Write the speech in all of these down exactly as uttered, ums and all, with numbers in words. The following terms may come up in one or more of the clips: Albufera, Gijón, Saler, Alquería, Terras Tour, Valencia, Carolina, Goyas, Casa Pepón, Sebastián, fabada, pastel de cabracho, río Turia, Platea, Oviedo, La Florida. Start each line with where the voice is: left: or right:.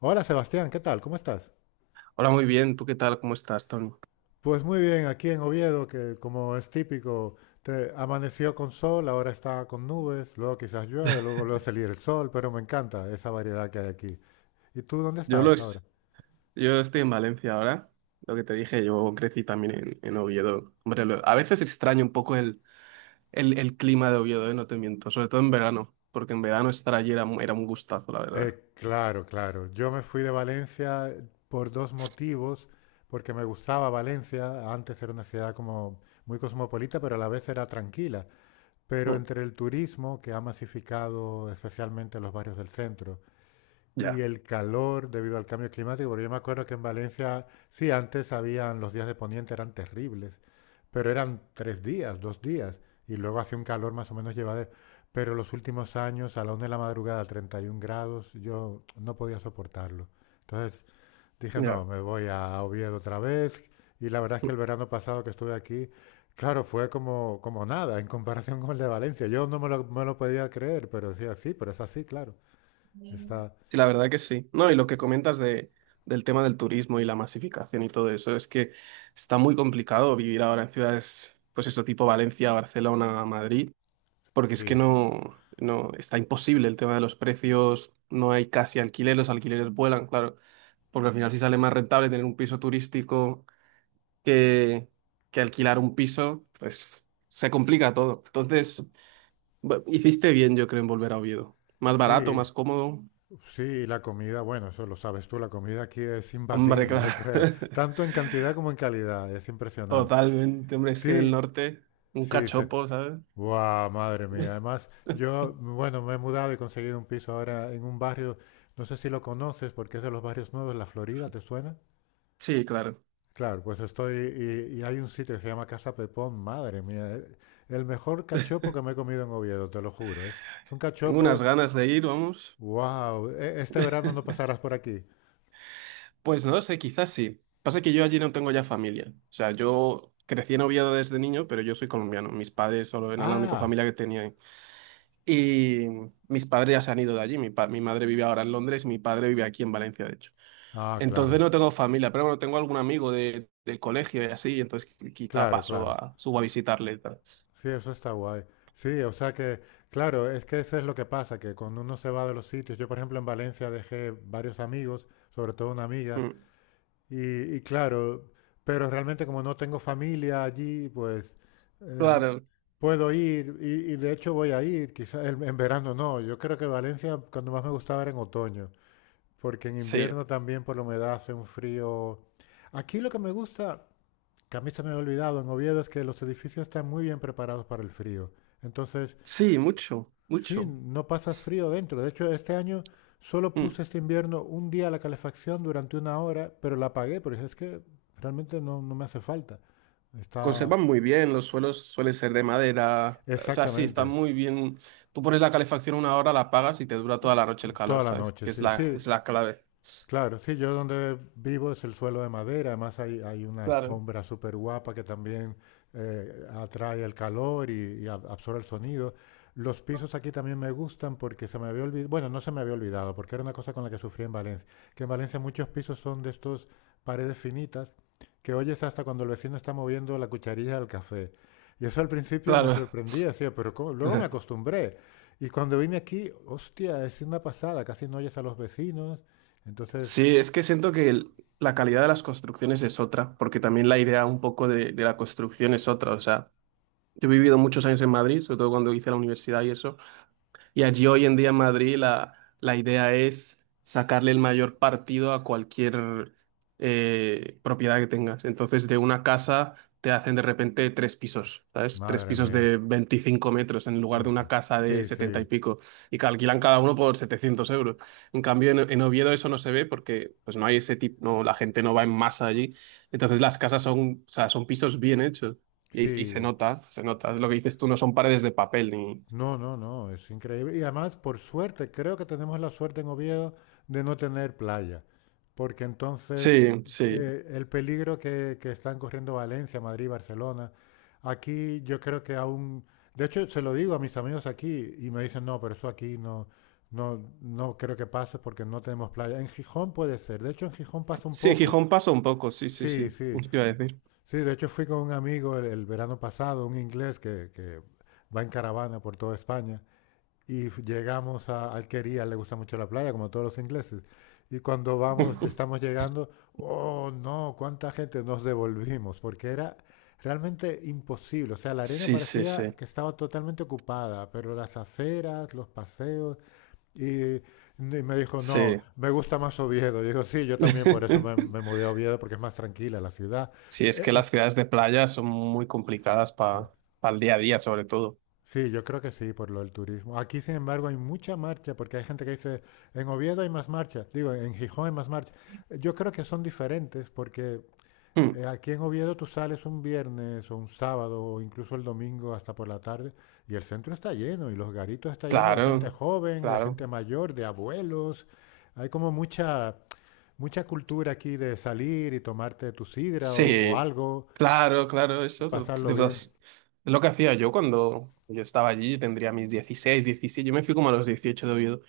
left: Hola Sebastián, ¿qué tal? ¿Cómo estás?
right: Hola, muy bien. ¿Tú qué tal? ¿Cómo estás, Tony?
left: Pues muy bien, aquí en Oviedo, que como es típico, te- amaneció con sol, ahora está con nubes, luego quizás llueve, luego vuelve a salir el sol, pero me encanta esa variedad que hay aquí. ¿Y tú dónde
right: Yo,
left: estás ahora?
right: los, yo estoy en Valencia ahora. Lo que te dije, yo crecí también en, en Oviedo. Hombre, lo- a veces extraño un poco el, el, el clima de Oviedo. eh, No te miento. Sobre todo en verano, porque en verano estar allí era, mu- era un gustazo, la verdad.
left: Eh, claro, claro. Yo me fui de Valencia por dos motivos, porque me gustaba Valencia, antes era una ciudad como muy cosmopolita, pero a la vez era tranquila. Pero
right: Mm.
left: entre el turismo, que ha masificado especialmente los barrios del centro, y
right: Ya,
left: el calor debido al cambio climático, porque yo me acuerdo que en Valencia, sí, antes habían los días de poniente, eran terribles, pero eran tres días, dos días, y luego hacía un calor más o menos llevadero. Pero los últimos años, a la una de la madrugada, treinta y un grados, yo no podía soportarlo. Entonces dije,
right: ya.
left: no, me voy a Oviedo otra vez. Y la verdad es
right: Mm.
left: que el verano pasado que estuve aquí, claro, fue como, como nada en comparación con el de Valencia. Yo no me lo, me lo podía creer, pero decía, sí, pero es así, claro. Está,
right: Sí, la verdad que sí. No, y lo que comentas de, del tema del turismo y la masificación y todo eso, es que está muy complicado vivir ahora en ciudades, pues eso, tipo Valencia, Barcelona, Madrid. Porque es que
left: sí.
right: no, no, está imposible el tema de los precios, no hay casi alquiler, los alquileres vuelan, claro, porque al final si sale más rentable tener un piso turístico que, que alquilar un piso, pues se complica todo. Entonces, bu- hiciste bien, yo creo, en volver a Oviedo. Más barato,
left: Sí,
right: más cómodo.
left: sí, la comida, bueno, eso lo sabes tú, la comida aquí es
right: Hombre,
left: imbatible, yo
right: claro.
left: creo, tanto en cantidad como en calidad, es impresionante.
right: Totalmente, hombre, es que en el
left: Sí,
right: norte, un
left: sí, se...
right: cachopo, ¿sabes?
left: ¡Guau, madre mía! Además, yo, bueno, me he mudado y he conseguido un piso ahora en un barrio, no sé si lo conoces, porque es de los barrios nuevos, La Florida, ¿te suena?
right: Sí, claro.
left: Claro, pues estoy, y, y hay un sitio que se llama Casa Pepón, madre mía, eh, el mejor cachopo que me he comido en Oviedo, te lo juro, es, es un
right: Tengo unas
left: cachopo,
right: ganas de ir, vamos.
left: wow, este verano no pasarás por aquí.
right: Pues no lo sé, quizás sí. Pasa que yo allí no tengo ya familia. O sea, yo crecí en Oviedo desde niño, pero yo soy colombiano. Mis padres solo eran la única
left: Ah,
right: familia que tenía ahí. Y mis padres ya se han ido de allí. Mi, pa- mi madre vive ahora en Londres y mi padre vive aquí en Valencia, de hecho.
left: ah,
right: Entonces
left: claro,
right: no tengo familia, pero bueno, tengo algún amigo de- del colegio y así, entonces qui- quizá
left: claro,
right: paso
left: claro.
right: a, subo a visitarle y tal.
left: Sí, eso está guay. Sí, o sea que, claro, es que eso es lo que pasa, que cuando uno se va de los sitios, yo por ejemplo en Valencia dejé varios amigos, sobre todo una amiga,
right: Mm.
left: y, y claro, pero realmente como no tengo familia allí, pues eh,
right: Claro,
left: puedo ir y, y de hecho voy a ir, quizás en, en verano no, yo creo que Valencia cuando más me gustaba era en otoño, porque en
right: sí.
left: invierno también por la humedad hace un frío. Aquí lo que me gusta... que a mí se me había olvidado en Oviedo es que los edificios están muy bien preparados para el frío. Entonces,
right: Sí, mucho,
left: sí,
right: mucho.
left: no pasas frío dentro. De hecho, este año solo
right: Mm.
left: puse este invierno un día la calefacción durante una hora, pero la apagué porque es que realmente no, no me hace falta. Está
right: Conservan muy bien, los suelos suelen ser de madera, o sea, sí, están
left: exactamente
right: muy bien. Tú pones la calefacción una hora, la apagas y te dura toda la noche el
left: toda
right: calor,
left: la
right: ¿sabes?
left: noche,
right: Que es
left: sí,
right: la,
left: sí.
right: es la clave.
left: Claro, sí, yo donde vivo es el suelo de madera, además hay, hay una
right: Claro.
left: alfombra súper guapa que también eh, atrae el calor y, y ab- absorbe el sonido. Los pisos aquí también me gustan porque se me había olvidado, bueno, no se me había olvidado, porque era una cosa con la que sufrí en Valencia, que en Valencia muchos pisos son de estos paredes finitas que oyes hasta cuando el vecino está moviendo la cucharilla del café. Y eso al principio me
right: Claro.
left: sorprendía, decía, pero ¿cómo? Luego me acostumbré. Y cuando vine aquí, hostia, es una pasada, casi no oyes a los vecinos. Entonces,
right: Sí, es que siento que el- la calidad de las construcciones es otra, porque también la idea un poco de, de la construcción es otra. O sea, yo he vivido muchos años en Madrid, sobre todo cuando hice la universidad y eso. Y allí hoy en día en Madrid la, la idea es sacarle el mayor partido a cualquier eh, propiedad que tengas. Entonces de una casa te hacen de repente tres pisos, ¿sabes? Tres
left: madre
right: pisos
left: mía,
right: de veinticinco metros en lugar de una casa de
left: sí,
right: setenta y
left: sí,
right: pico. Y que alquilan cada uno por setecientos euros. En cambio en, en Oviedo eso no se ve porque pues no hay ese tipo, no, la gente no va en masa allí. Entonces las casas son, o sea, son pisos bien hechos. Y, y se
left: sí.
right: nota, se nota. Es lo que dices tú, no son paredes de papel ni...
left: No, no, no, es increíble. Y además, por suerte, creo que tenemos la suerte en Oviedo de no tener playa, porque entonces
right: Sí, sí.
left: eh, el peligro que, que están corriendo Valencia, Madrid, Barcelona, aquí yo creo que aún... De hecho, se lo digo a mis amigos aquí y me dicen, no, pero eso aquí no, no, no creo que pase porque no tenemos playa. En Gijón puede ser. De hecho, en Gijón pasa un
right: Sí, en
left: poco.
right: Gijón pasa un poco, sí, sí,
left: Sí,
right: sí.
left: sí.
right: Eso te iba a decir.
left: Sí, de hecho fui con un amigo el, el verano pasado, un inglés que, que va en caravana por toda España, y f- llegamos a Alquería, le gusta mucho la playa, como todos los ingleses. Y cuando vamos, ya estamos llegando, oh no, cuánta gente nos devolvimos, porque era realmente imposible. O sea, la arena
right: Sí, sí, sí,
left: parecía que estaba totalmente ocupada, pero las aceras, los paseos, y, y me dijo, no,
right: sí.
left: me gusta más Oviedo. Digo, sí, yo también por eso me, me mudé a Oviedo, porque es más tranquila la ciudad.
right: Sí, es que
left: E-
right: las ciudades de playa son muy complicadas para el día a día, sobre todo.
left: Sí, yo creo que sí, por lo del turismo. Aquí, sin embargo, hay mucha marcha, porque hay gente que dice, en Oviedo hay más marcha, digo, en Gijón hay más marcha. Yo creo que son diferentes, porque
right: Mm.
left: eh, aquí en Oviedo tú sales un viernes o un sábado o incluso el domingo hasta por la tarde y el centro está lleno y los garitos está lleno de gente
right: Claro,
left: joven, de gente
right: claro.
left: mayor, de abuelos. Hay como mucha, mucha cultura aquí de salir y tomarte tu sidra o o
right: Sí,
left: algo
right: claro, claro,
left: y
right: eso. Lo-
left: pasarlo
right: de verdad,
left: bien.
right: sí. Es lo que hacía yo cuando yo estaba allí, yo tendría mis dieciséis, diecisiete. Yo me fui como a los dieciocho de Oviedo.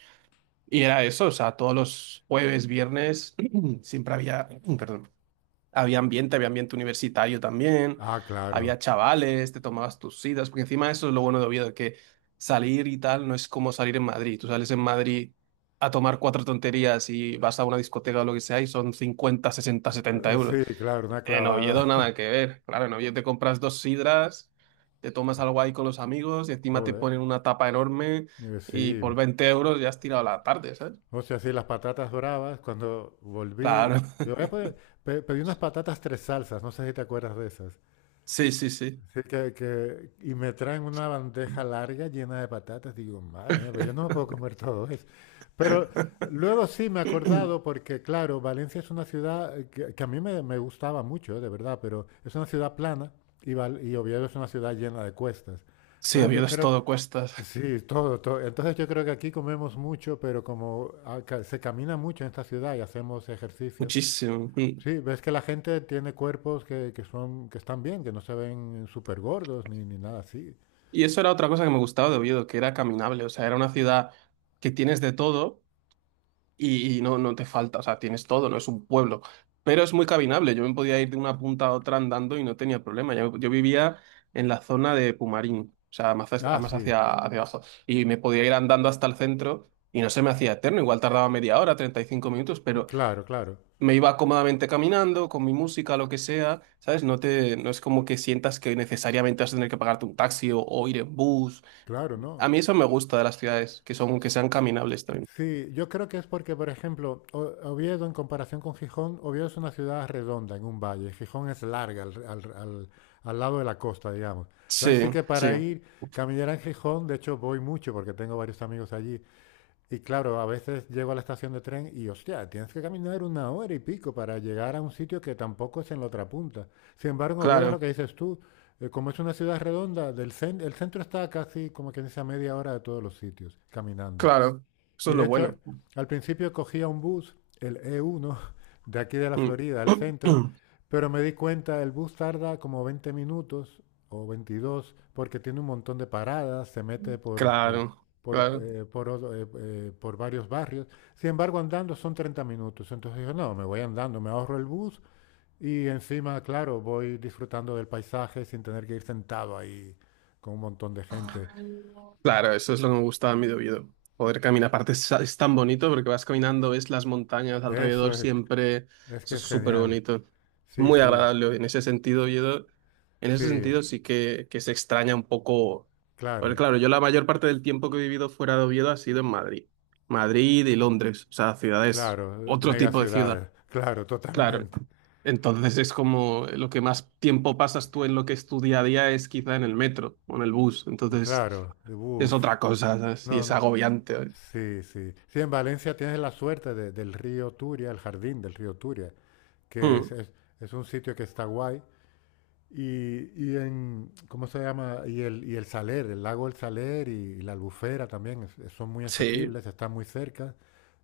right: Y era eso, o sea, todos los jueves, viernes, siempre había, perdón, había ambiente, había ambiente universitario también,
left: Ah, claro.
right: había chavales, te tomabas tus citas, porque encima eso es lo bueno de Oviedo, que salir y tal no es como salir en Madrid. Tú sales en Madrid a tomar cuatro tonterías y vas a una discoteca o lo que sea y son cincuenta sesenta setenta
left: Eh,
right: euros.
left: Sí, claro, una
right: En Oviedo
left: clavada.
right: nada que ver. Claro, en Oviedo te compras dos sidras, te tomas algo ahí con los amigos y encima te
left: Joder,
right: ponen una tapa enorme
left: eh,
right: y
left: sí.
right: por veinte euros ya has tirado la tarde, ¿sabes?
left: O sea, sí, las patatas bravas, cuando volví,
right: Claro.
left: yo eh, pe- pe- pedí unas patatas tres salsas, no sé si te acuerdas de esas.
right: Sí, sí, sí.
left: Sí, que, que, y me traen una bandeja larga llena de patatas, digo, madre mía, pero yo no me puedo comer todo eso. Pero luego sí me he acordado, porque claro, Valencia es una ciudad eh, que, que a mí me, me gustaba mucho, eh, de verdad, pero es una ciudad plana y, Val- y Oviedo es una ciudad llena de cuestas.
right: Sí,
left: Entonces yo
right: Oviedo es
left: creo,
right: todo cuestas,
left: sí, todo, todo. Entonces yo creo que aquí comemos mucho, pero como acá se camina mucho en esta ciudad y hacemos ejercicio,
right: muchísimo. Y,
left: sí, ves que la gente tiene cuerpos que, que son, que están bien, que no se ven súper gordos ni, ni nada así.
right: y eso era otra cosa que me gustaba de Oviedo, que era caminable, o sea, era una ciudad que tienes de todo y, y no, no te falta, o sea, tienes todo, no es un pueblo, pero es muy caminable, yo me podía ir de una punta a otra andando y no tenía problema, yo, yo vivía en la zona de Pumarín, o sea, más, hacia-
left: Ah,
right: más
left: sí,
right: hacia, hacia abajo, y me podía ir andando hasta el centro y no se me hacía eterno, igual tardaba media hora, treinta y cinco minutos, pero
left: claro, claro,
right: me iba cómodamente caminando con mi música, lo que sea, ¿sabes? No te, no es como que sientas que necesariamente vas a tener que pagarte un taxi o, o ir en bus.
left: claro,
right: A
left: ¿no?
right: mí eso me gusta de las ciudades, que son, que sean caminables también.
left: Sí, yo creo que es porque, por ejemplo, O- Oviedo en comparación con Gijón, Oviedo es una ciudad redonda en un valle, Gijón es larga al, al- al- al lado de la costa, digamos. Entonces
right: Sí,
left: sí que
right: sí,
left: para ir, caminar en Gijón, de hecho voy mucho porque tengo varios amigos allí, y claro, a veces llego a la estación de tren y, hostia, tienes que caminar una hora y pico para llegar a un sitio que tampoco es en la otra punta. Sin embargo, en Oviedo es lo
right: claro,
left: que dices tú, eh, como es una ciudad redonda, del cen- el centro está casi como que dice a media hora de todos los sitios, caminando.
right: claro.
left: Y
right: Eso es
left: de
right: lo
left: hecho,
right: bueno.
left: al principio cogía un bus, el E uno, de aquí de la
right: Mm.
left: Florida, al centro, pero me di cuenta, el bus tarda como veinte minutos o veintidós porque tiene un montón de paradas, se mete por, por,
right: Claro,
left: por,
right: claro.
left: eh, por otro- eh, eh, por varios barrios. Sin embargo, andando son treinta minutos. Entonces yo, no, me voy andando, me ahorro el bus y encima, claro, voy disfrutando del paisaje sin tener que ir sentado ahí con un montón de gente.
right: Claro, eso es lo que me gustaba a mí de Oviedo. Poder caminar, aparte es, es tan bonito porque vas caminando, ves las montañas
left: Eso
right: alrededor
left: es,
right: siempre,
left: es que
right: eso es
left: es
right: súper
left: genial.
right: bonito. Es
left: Sí,
right: muy
left: sí.
right: agradable en ese sentido, Oviedo. En ese
left: Sí,
right: sentido sí que, que se extraña un poco. Porque
left: claro,
right: claro, yo la mayor parte del tiempo que he vivido fuera de Oviedo ha sido en Madrid. Madrid y Londres, o sea, ciudades,
left: claro,
right: otro
left: mega
right: tipo de ciudad.
left: ciudades, claro,
right: Claro.
left: totalmente,
right: Entonces es como lo que más tiempo pasas tú en lo que es tu día a día es quizá en el metro o en el bus. Entonces
left: claro,
right: es
left: uff,
right: otra cosa, ¿sabes? Y
left: no,
right: es
left: no,
right: agobiante. ¿Sabes?
left: sí, sí. Sí, en Valencia tienes la suerte de- del río Turia, el jardín del río Turia, que
right: Mm,
left: es, es- es un sitio que está guay, y, y en, ¿cómo se llama? Y el, y el Saler, el lago del Saler y, la Albufera también es- son muy
right: sí.
left: asequibles, están muy cerca,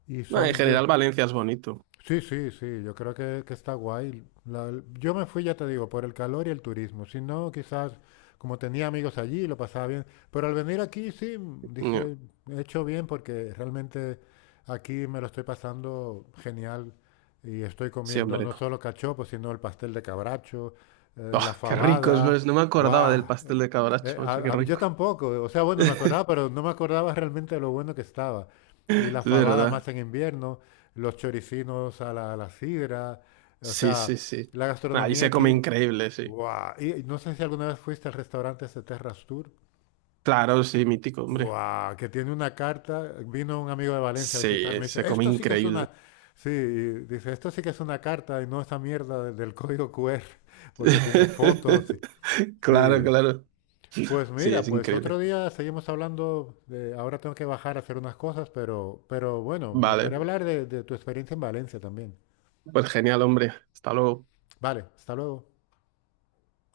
left: y
right: No, en
left: son yo,
right: general Valencia es bonito.
left: sí, sí, sí, yo creo que, que está guay. La- yo me fui, ya te digo, por el calor y el turismo. Si no, quizás como tenía amigos allí, lo pasaba bien. Pero al venir aquí, sí, m-
right: Mm.
left: dije, he hecho bien porque realmente aquí me lo estoy pasando genial y estoy
right: Sí,
left: comiendo
right: hombre.
left: no solo cachopos, sino el pastel de cabracho, eh,
right: Oh,
left: la
right: qué rico, es
left: fabada.
right: verdad. No me acordaba
left: ¡Guau!
right: del
left: Eh,
right: pastel de
left: eh,
right: cabracho, macho, qué
left: a- a- yo
right: rico.
left: tampoco, o sea, bueno, me acordaba, pero no me acordaba realmente de lo bueno que estaba. Y la
right: Es
left: fabada
right: verdad.
left: más en invierno los choricinos a la, a la sidra, o
right: Sí,
left: sea,
right: sí, sí.
left: la
right: Ahí
left: gastronomía
right: se come
left: aquí,
right: increíble, sí.
left: ¡guau! Y no sé si alguna vez fuiste al restaurante ese Terras Tour,
right: Claro, sí, mítico, hombre.
left: ¡guau! Que tiene una carta, vino un amigo de Valencia a
right: Sí,
left: visitarme y
right: se
left: dice,
right: come
left: esto sí que es
right: increíble.
left: una, sí, y dice, esto sí que es una carta y no esa mierda de- del código Q R, porque tiene fotos, y-
right: Claro,
left: sí.
right: claro.
left: Pues
right: Sí,
left: mira,
right: es
left: pues otro
right: increíble.
left: día seguimos hablando de, ahora tengo que bajar a hacer unas cosas, pero, pero bueno, me gustaría
right: Vale.
left: hablar de de tu experiencia en Valencia también.
right: Pues genial, hombre. Hasta luego.
left: Vale, hasta luego.